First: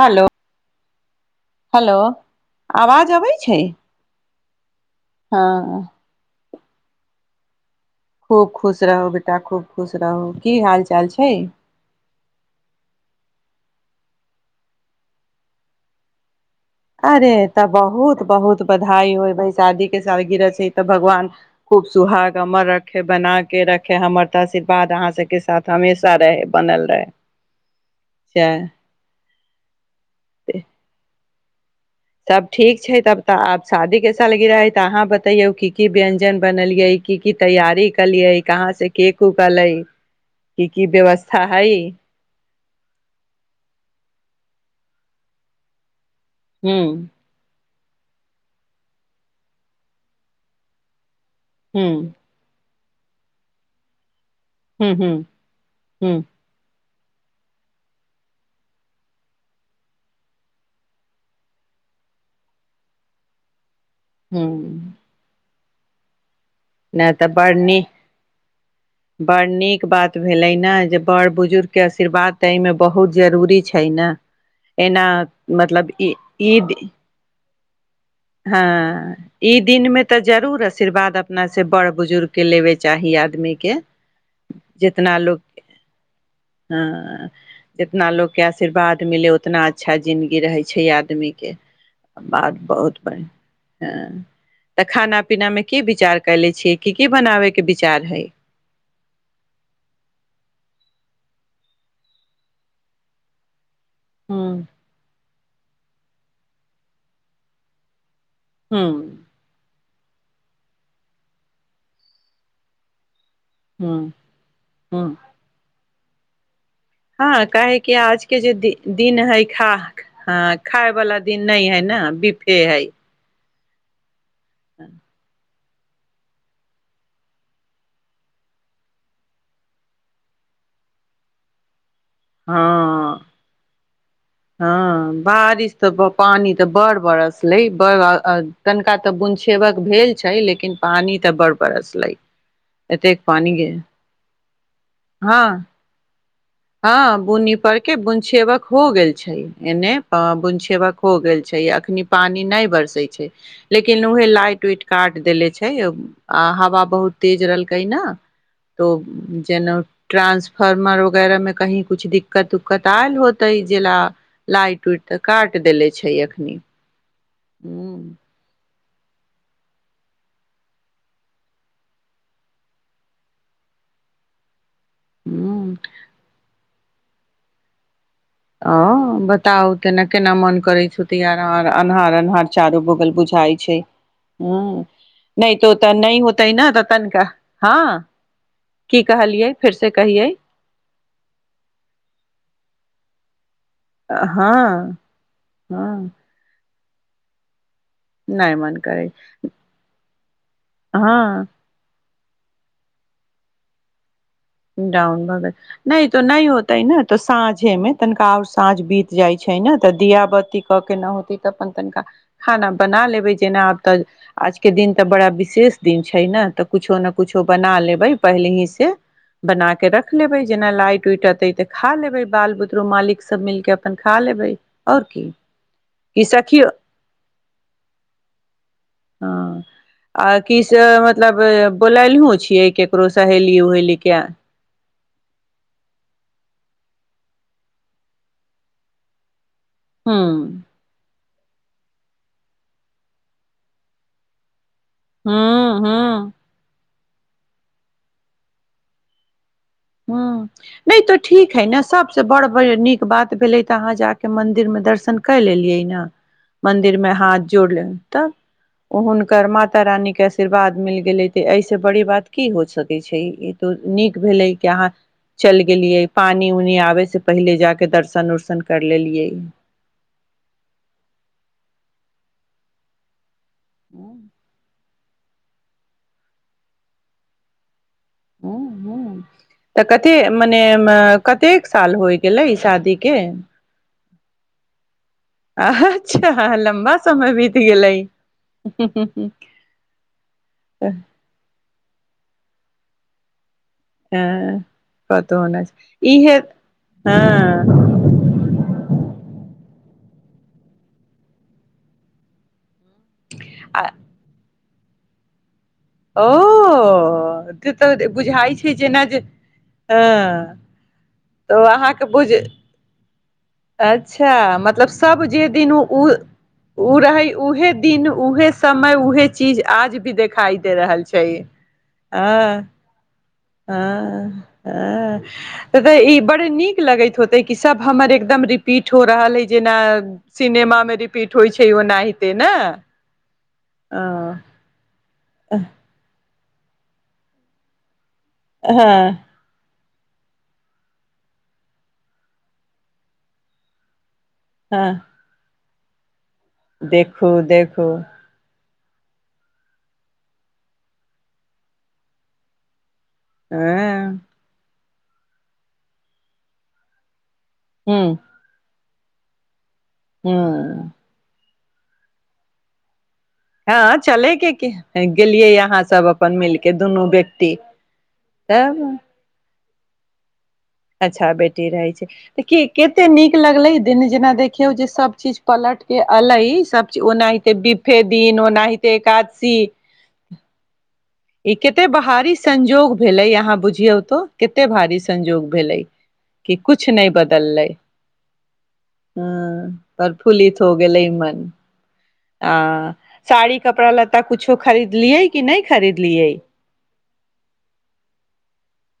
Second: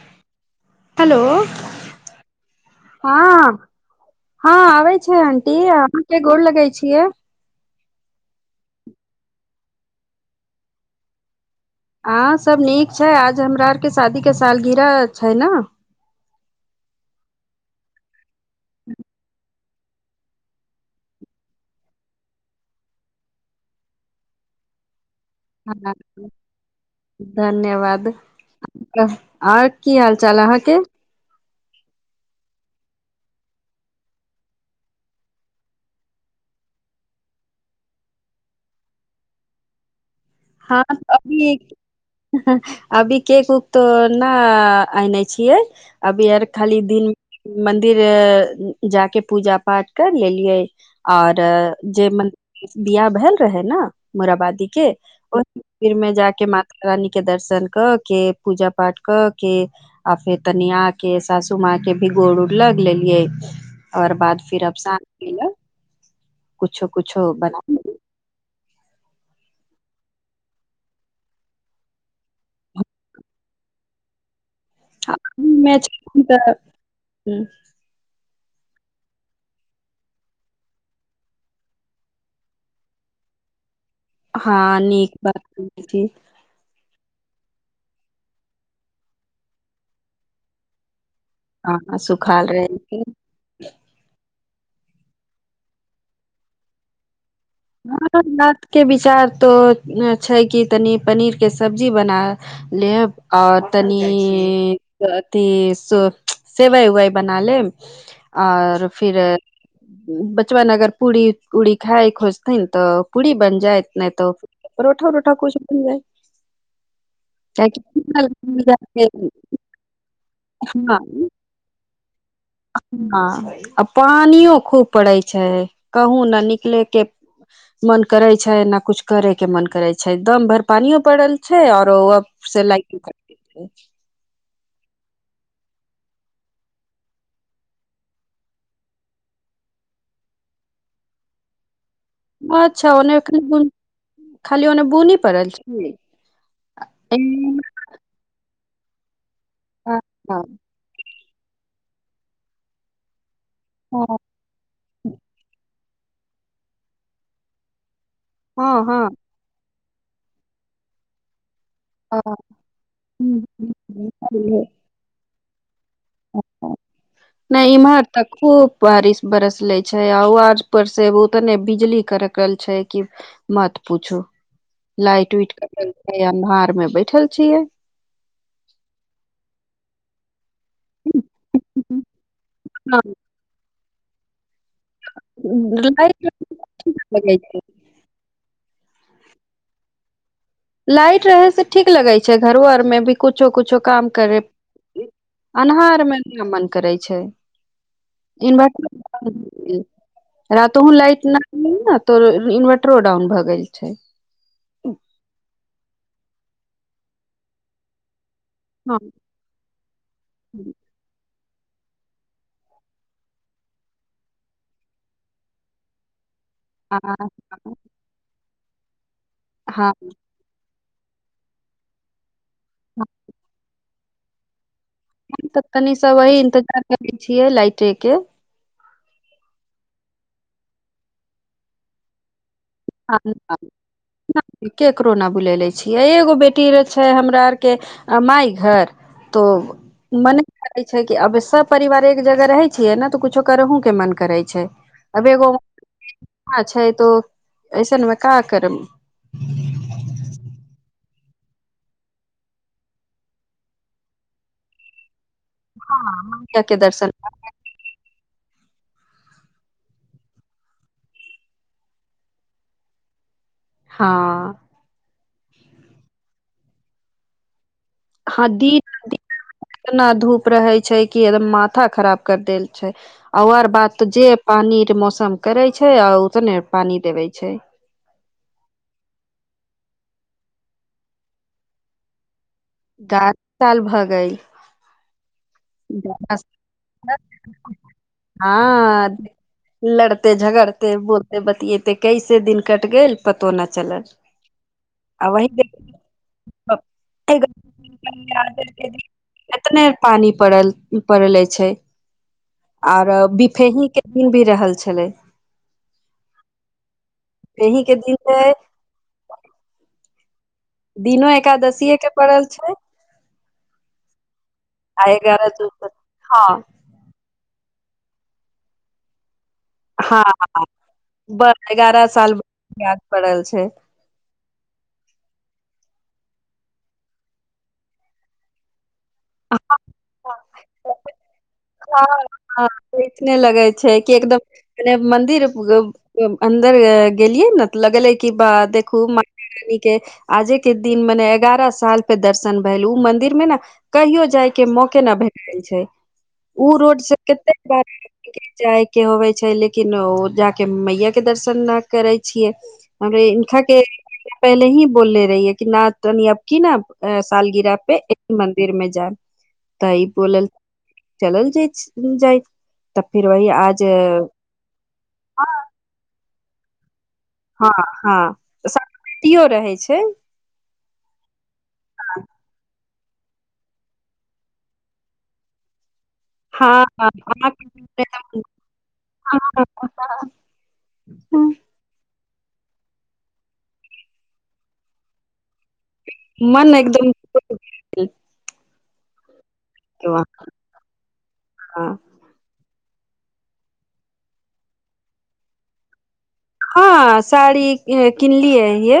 Hello hello hello आवाज अबय हँ छैक हँ आबे [unintelligible] आंटी के गोर लगैत छीक छियै खूब खुश रहू बेटा खूब खुश रहू की हाल चाल छैक। आ सभ नीक छैक आइ हमरा आरकेँ शादीे सालगिरह छैक न। अरे तऽ बहुत बहुत बधाई होय भ शादी केँ सालगिरह केँ तऽ भगवान खूब सुहाग अमर रखे बना केँ रखे हमर तऽ आशीर्वाद अहाँ सब धन्यवाद छै आउर की हालचाल अहाँके। सभ ठीक छै तब तऽ आब शादी केँ सालगिरह अइ तऽ अहाँ बततैयो की की व्यञ्जन बनलियै की की तैयारी केलियै कहाँस केक उक अलै। कि हँ कि व्यवस्था अभी अछि। अभी केक उक तऽ नहि आनने छियैक। अभी हूँ खाली दिन मंदिर जाकेँ पूजा पाठ कर लेलियै। आर हूँ जे मन बिआह भेल रहै न। मोराबादी केँ हूँ हूँ आ मन्दिर मे हूँ जाकेँ रानी केँ दर्शन कऽ केँ पूजा पाठ क केँ आ फेर तनि आकेँ सासू माँ के भी गोड़ उड़ लग लेलियै। ओर बाद फिर अब हूँ सांझमे नहि तऽ लेलियै। बरनीक बात भेलै ने जे बड़ बुजुर्ग केँ आशीर्वाद तऽ एहिमे बहुत जरूरी छैक ने। एना हँ मैच मतलब ई तऽ ईद- हँ ई दिनमे तऽ जरूर आशीर्वाद अपनासँ बड़ बुजुर्गकेँ लेबय चाही आदमीकेँ। हँ नीक बात। हँ जितना लोग केँ आशीर्वाद मिलय उतना अच्छा जिन्दगी रहय छैक हँ सुखाल रहिकेँ बढ़िया हँ तऽ खाना पीना में की विचार कले छियै की की बनाबे के विचार ह हय बात के विचार तो छै कि तनी पनीर के सब्जी बना लेब आओर तनी हूँ त सेवइ उवइ बना लेब हूँ आओर फिर बचवन अगर पूरी पूरी खााय खोज नहि तऽ पू्री बन जायएत हूँ नै त हूँ परोठा उरोठा कुछ बन जाएत हँ काहे कि आजके जे कियाकि दिन हय खा खााय वाला दिन नहि है ने है ह अपा पानियो खूब पड़ै छै कहूँ ने निकले के मन करे छै ने कुछ करे के मन करे छै दम भर पानियो पड़ल छै आओर तो अब सिलाइ की हँ कर हँ बारिश तऽ पानि तऽ बड़ बरसलै बड़ तनिका तऽ बुनछेबक भेल छै लेकिन पानि तऽ बड़ बरस अच्छा ओने खाली ओने बुनी पड़ल हँ छै हँ बुनी पड़के बुन छ ब हो गेल छै एने ब बुनछियबक हो गेल छै अखनी पानि नहि बरसै छै लेकिन उहे लाइट उइट काट देले छै आ हवा बहुत तेज रहलकै न हँ तऽ हँ हँ जेना ट्रानंसफार्मर वगैरमे की कुछ हँ दिक्कत उक्कत आयल होते ज ला लाइट उइट तक काट द लै नहि एम्हर त खूब बारिश बरस ले छै आ आज पर से उतने बिजली खड़क छै कि मत पूछू लाइट ह उइट करेलै अन्हार मे बैठल छियै ओ बताउ केना केना मन करै छै आ अनहार- अनहार चारू लाइट बगल बुझाय छैक। ह नहि तऽ ओतय नहि होतय न त तनिका लगे छै की कहलियै फेर से कहियै लाइट रहै सँ ठीक लगै छै घरो सबमे भी कुछो कुछो [unintelligible] काम करे हँ हँ अन्हार मे मन करै छैक नहि मन करै इन्वर्टर रात ह हँ लाइट न [unintelligible] इन्वर्टरो डाउन भऽ गेल छैक डाउन भ गेल नहि होतय न त साँझेमे तनिका साँझ हँ बीत जाय छैक न तऽ दिया बाती क केंं न होतय त। तऽ अपन तनिका खाना बना लेबय जेना आब तऽ आजकेँ दिन तऽ बड़ा विशेष दिन छैक ने। तऽ कुछो आ ने हँ कुछो बना लेबय पहिले से। क [inaudible] बनाकेँ हँ रख लेबय जेना लाइट टू ते तऽ खा लेबै [unintelligible] बाल बुतरो मालिक सब मिलकेँ। तनिका खा लेबय। हम तऽ तनि सब वही इन्तजार करै छियैक लाइटेकेँ हँ आ कि से मतलब बोललहो छियैक क केकरो सहेली उहेली के केकरो नहि बुलेले छियैक एगो बेटी छै हमरा आरकेँ [unintelligible] माइ घर तो हूँ मने लै छै कि अब सब परिवार एक जगह रहै छियै ने तऽ कुछो करहुँ केँ मन करै छैक। अबगो हूँ हूँ छै [unintelligible] तऽ [inaudible] ऐसन मे का करब ह्म नहि तऽ ठीक हइ ने सभसँ बड़ नीक बात भेलै जे अहाँ जा कऽ मन्दिरमे दर्शन क लेलियै ने मैया के मंदिर दर्शन मे हाथ जोड़ ले तऽ ओ हुनकर माता रानी केँ आशीर्वाद मिल गेलै त एहिसँ बड़ बात की हो सकय छैक। त हँ नीक भेलैक चलि गेलियै पानि उनी आबे से पहिले जााक ह दी दी इतना धूप रहय छैय कि माथा खराब कर देल छैय। आओर बात त जे पानी रे मस सम करै छैय आ उ तने पानी देबै छैय। ह ह तऽ कते मने म कतेक साल होइ गेलै शादी के [unintelligible] गइ अच्छा लम्बा समय बीत [unintelligible] गेलै हँ लड़ते झगड़ते बोलते बतियाएते कैसे दिन कटि गेल प हँ वही देख [unintelligible] इहे हँ एतने पानी पड़ल पड़ले छैय आऔर आ बिफेही के दिन भी रहल छलै ओ त एहि के तऽ दिन छै बुझाइ छैय जेना जे आ दिनो एकादशीए के पड़ल छैय अच्छा मतलब सब जे दू दिन उ उ हँ ओ रहै उहेिन दिन उहे समय उहे चीज आज भी हँ देखाई हँ रहल छैय बस एगारह साल याद पड़ल छै अ-अ-अ तऽ ई बड़ नीक लगैत होतै कि सब हमर एकदम रिपीट हो रहल हय जेना सिनेमा मे रिपीट होइ छैय हँ- हँ नीक नहि लगै छैय कि हँ एकदम [unintelligible] [unintelligible] अन्दर ग गेलियै नेऽ त लगलै कि बा हँ देखू [unintelligible] के आजे के दिन मने एगार साल पै दरसन भेल उ मंदिर में न कहियो जे जाय के हँ मौके न भेटल छैय। ओ रोड से देखू कते बार देखू [unintelligible] जाय के होबे छै लेकिन ओ जाक मैया के दर्शन नहि करै छियै हमरे इनका के हँ पहिले ही बोल ले रही है कि न तनी अब की न सालगिराह पे हूँ एक मन्दिर मे जा तइपोलल हूँ चलल जेछ जाइ त हँ चले के गेलियै अहाँ सब अपन मेलके दुनु बै हँ हँ संग बेटियो रहे। छै अच्छा बेटी रहै छै तऽ की कते नीक लगलै दिन जेना देखियौ जे सब चीज पलट अलै हँ सबचीज हँ ओनाहिते अहाँके बिफे दिन ओनाहिते ए‌कादशी एक तऽ बहारी संजोग भेले यहाँ बुझियऔ तो कते भारी संजोग भेलै कि मन किुछु नहि एकदम बदललै हँ परफुलित हो गेलय मन हँ आ साड़ी कपड़ा लत्ता कुछो खरीदलियै की नहि खरीदलियै हँ साड़ी किनली है ये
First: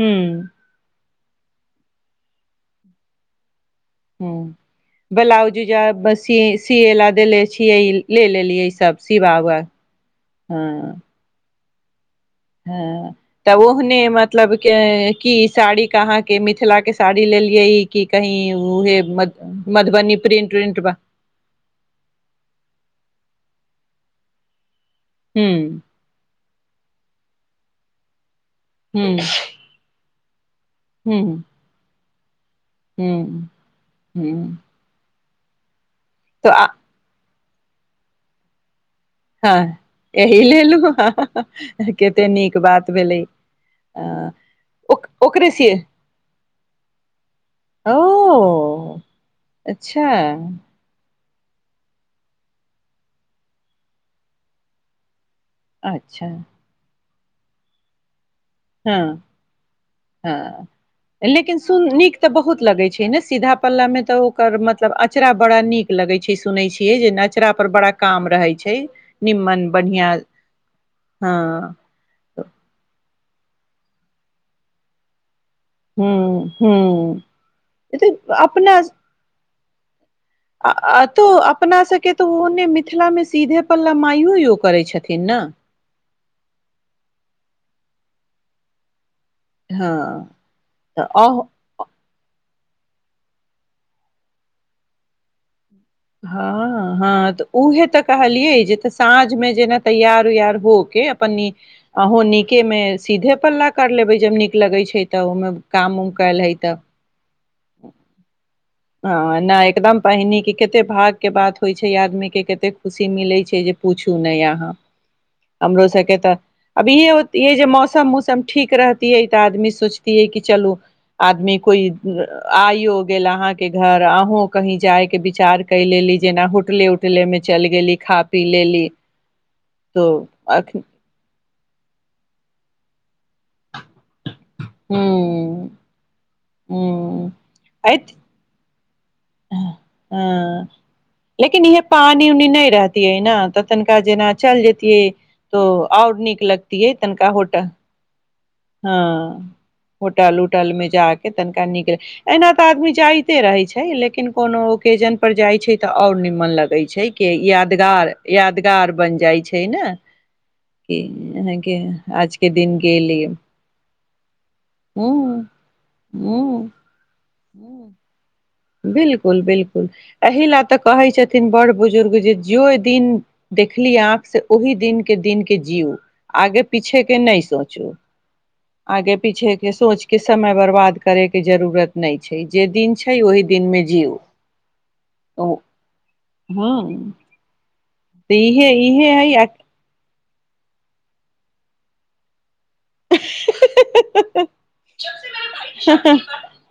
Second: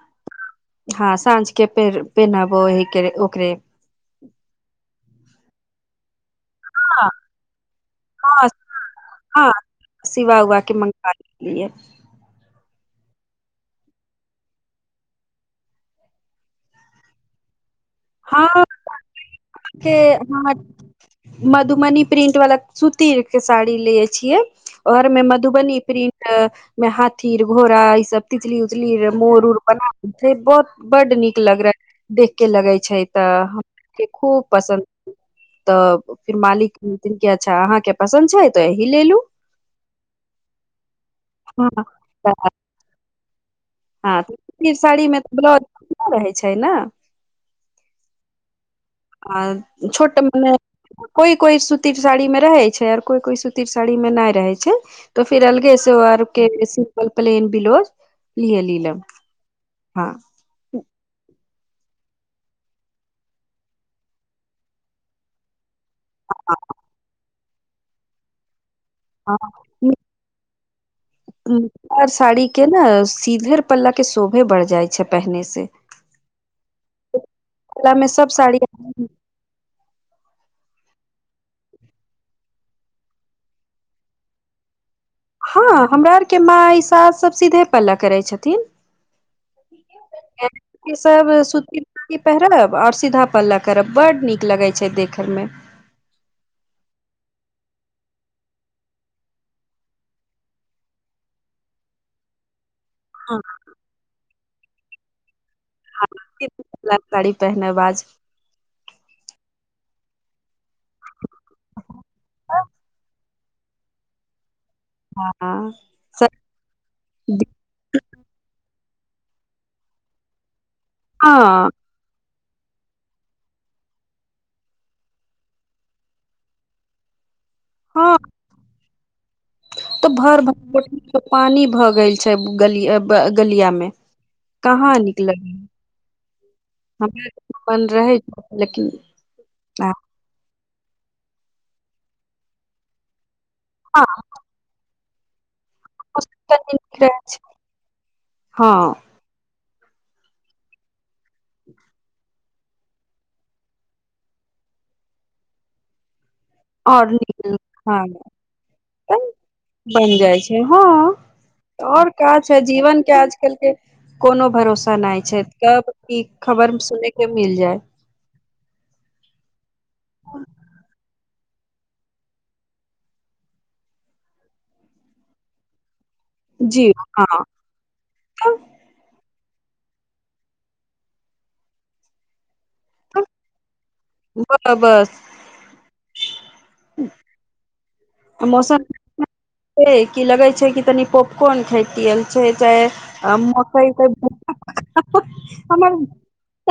हू हँ साँझ के पेनाबो ह ओकरे हँ ब्लाउज जा बस सि सिए हँ लए दे छियै ले हँ लेलियै ईसभ हँ सिववर सिवा उवा के हँ मंगा लेलियै हँ तऽ ओहने मतलब की साड़ीके अहाँके मिथिलाके साड़ी लेलियै ई हँ मधुबनी ह प्रिंट उ्रिंट बा मधुवनी प्रिंट वला सूती साड़ी लै छियै आओरमे हूं मधुबनी प्रिंट मे हाथी घोड़ा ई सब उजली उजली ले हूं मोर उर बना के ते बहुत बड्ड हूं नीक लग रहा देखके लगय छै तऽ हूं हम हूं खूब पसन्द तऽ [inaudible] फर [unintelligible] तऽ आ मालिक की अच्छा अहाँके पसन्द छै तो हँ अहि ले लू हँ कते नीक बात भेलैक। हँ तऽ साड़ीमे तऽ ब्लाउज सिय पुरा रहैत छैक ने ओ आ अच्छा छोट मने कोइ कोइ सुती साड़ी मे रहय छैक आ कोइ कोइ सूती साड़ी मे नहि रहय छैक। त फिर अलगेसँ ओ अच्छा आरकेँ क्वपलेन बिलो [unintelligible] हँ हँ लेकिन नीक तऽ बहुत लगय छैक ने सीधा पल्ला मे ते ओकर मतलब अचरा बड़ा नीक। लगै छैक सुनय छियैक जेना कचड़ पर बड़ा काम रहै छै [unintelligible] निम्मन बढ़िआँ मिथिला साड़ी केँ न सीधे पल्ला केँ शोभे बढ़ जाय छै पहने से। हू हू पल्ला ई मे तऽ सब साड़ी अपना आ तो अपना सभकेँ तऽ ओने मिथिलामे सीधे पल्ला माइयो सभ करैत छथिन। ने हँ हमरा आरकेँ के माई सास सब सीधे पल्ला करैत छथिन हँ तऽ सब अह सूती साड़ी पहिरब आओर सीधा पल्ला करब बड्ड नीक लगैत छैक देखयमे हँ हँ तऽ उहे तऽ कहलियै जे तऽ साँझमे जेना तैयार हो केँ अपन अहुँ निकेमे सीधे ह पल्ला कर लेब जब नीक लगय छैक तऽ ओहिमे काम उम कयल हइ तब पहिहने बाज हँ नहि एकदम पहिनी, कतेक भागकेँ बात होइत छैक आदमीकेँ कतेक खुशी मिलैत छैक जे पूछू नहि अहाँ हँ हमरो सभकेँ स- त अब इहे जे मौसम औसम ठीक रहते तऽ आदमी सोचतियै कि चलू आदमी हँ कोइ आइयो गेल अहाँके केँ घर अहूँ कही जाय केँ विचार क लेली जेना होटले उटले मे चलि गेली हँ खा पी लेली तो तऽ भर अखन भर [unintelligible] पानी भऽ गेल छैक गलियामे कहाँ हूँ निकलग हूँ हमरा लग रहय लेकिन हँ आ [inaudible] लेकिन इहे पानी उनी नहि रहती न तऽ तनिका जेना चलि जतियै त और नीक आओर लगतीयै नीक रहे तनिका छै। होटल हँ [inaudible] होटल उटल मे जा कऽ तनिका नीक लगैत एना तऽ आदमी जाइते रहैत छैक लेकिन कोनो ओकेजन पर जाइत छैक तऽ और मन लगै छै केँ यादगार बन जाइ छैक बनि जाइ छै हँ ने कि आओर आज का केँ छै दिन केँ जीवन के लेल आजकल के कोनो भरोसा नहि छैक कब कि हूँ खबर सुनय केँ मिल जाय बिल्कुल बिल्कुल एहि लय तऽ कहै छथि छतिन बड़ बुजुर्ग जे जइ दिन देखली आँख से ओहि दिनक दिनकेँ जीयू आगे जी पीछे केँ नहि हँ सोचू त- आगे पीछे केँ सोच केँ समय बर्बाद करय केँ जरूरत नहि छैक जे दिन छैक ओहि दिनमे जीयू त- बस ऽ इहे मौसम इहे हइ अ [unintelligible] छै कि लगय छैक तनि पॉपकर्न खेतियै मक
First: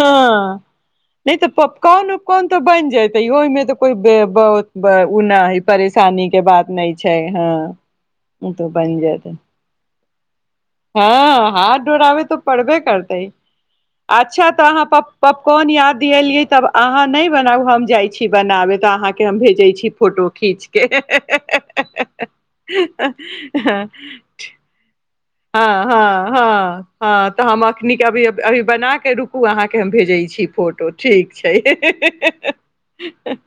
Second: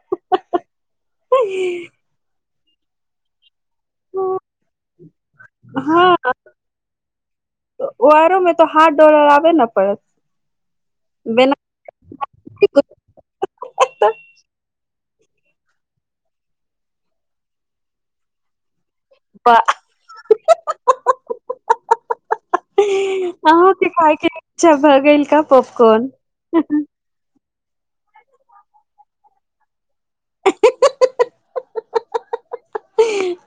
हँ नहि तऽ [inaudible] [inaudible] पॉपकॉर्न उपकॉर्न तऽ बन जाइतै ओहिमे त को बहुत हँ परेशानी केँ बात नहि छैक हँ आरो मे ओ तो तऽ हाथ बनि जेतय। डोराबे न पड़त हँ बिना हाथ डोराबे त पड़बे करतै अच्छा तऽ अहाँ पॉपकॉर्न याद दिएलियै त अहाँ नहि बनाउ हम जाय छी बनाबे त अहाँ आंहाकेँ हम भेजै छी फोटो खीचकेँ। अहूँ के खाय के इच्छा भऽ गेल का हँ पॉपकॉर्न हँ हँ हँ तऽ हम अखनि के अभी अभी बना के रुकू अहाँके हम भेजै छी फोटो ठीक छै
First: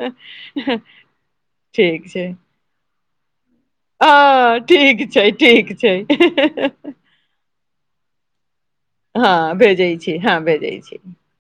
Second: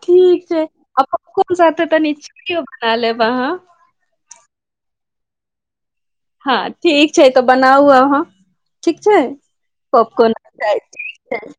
ठीक छै आ ठीक छै ह ह वाहाँ हँ ठीक छै ठीक छै हँ ठीक छै तऽ बनाउ अहाँ ठीक छै हँ भेजै छी पॉपकॉर्न हँ भेजै छी ठीक छै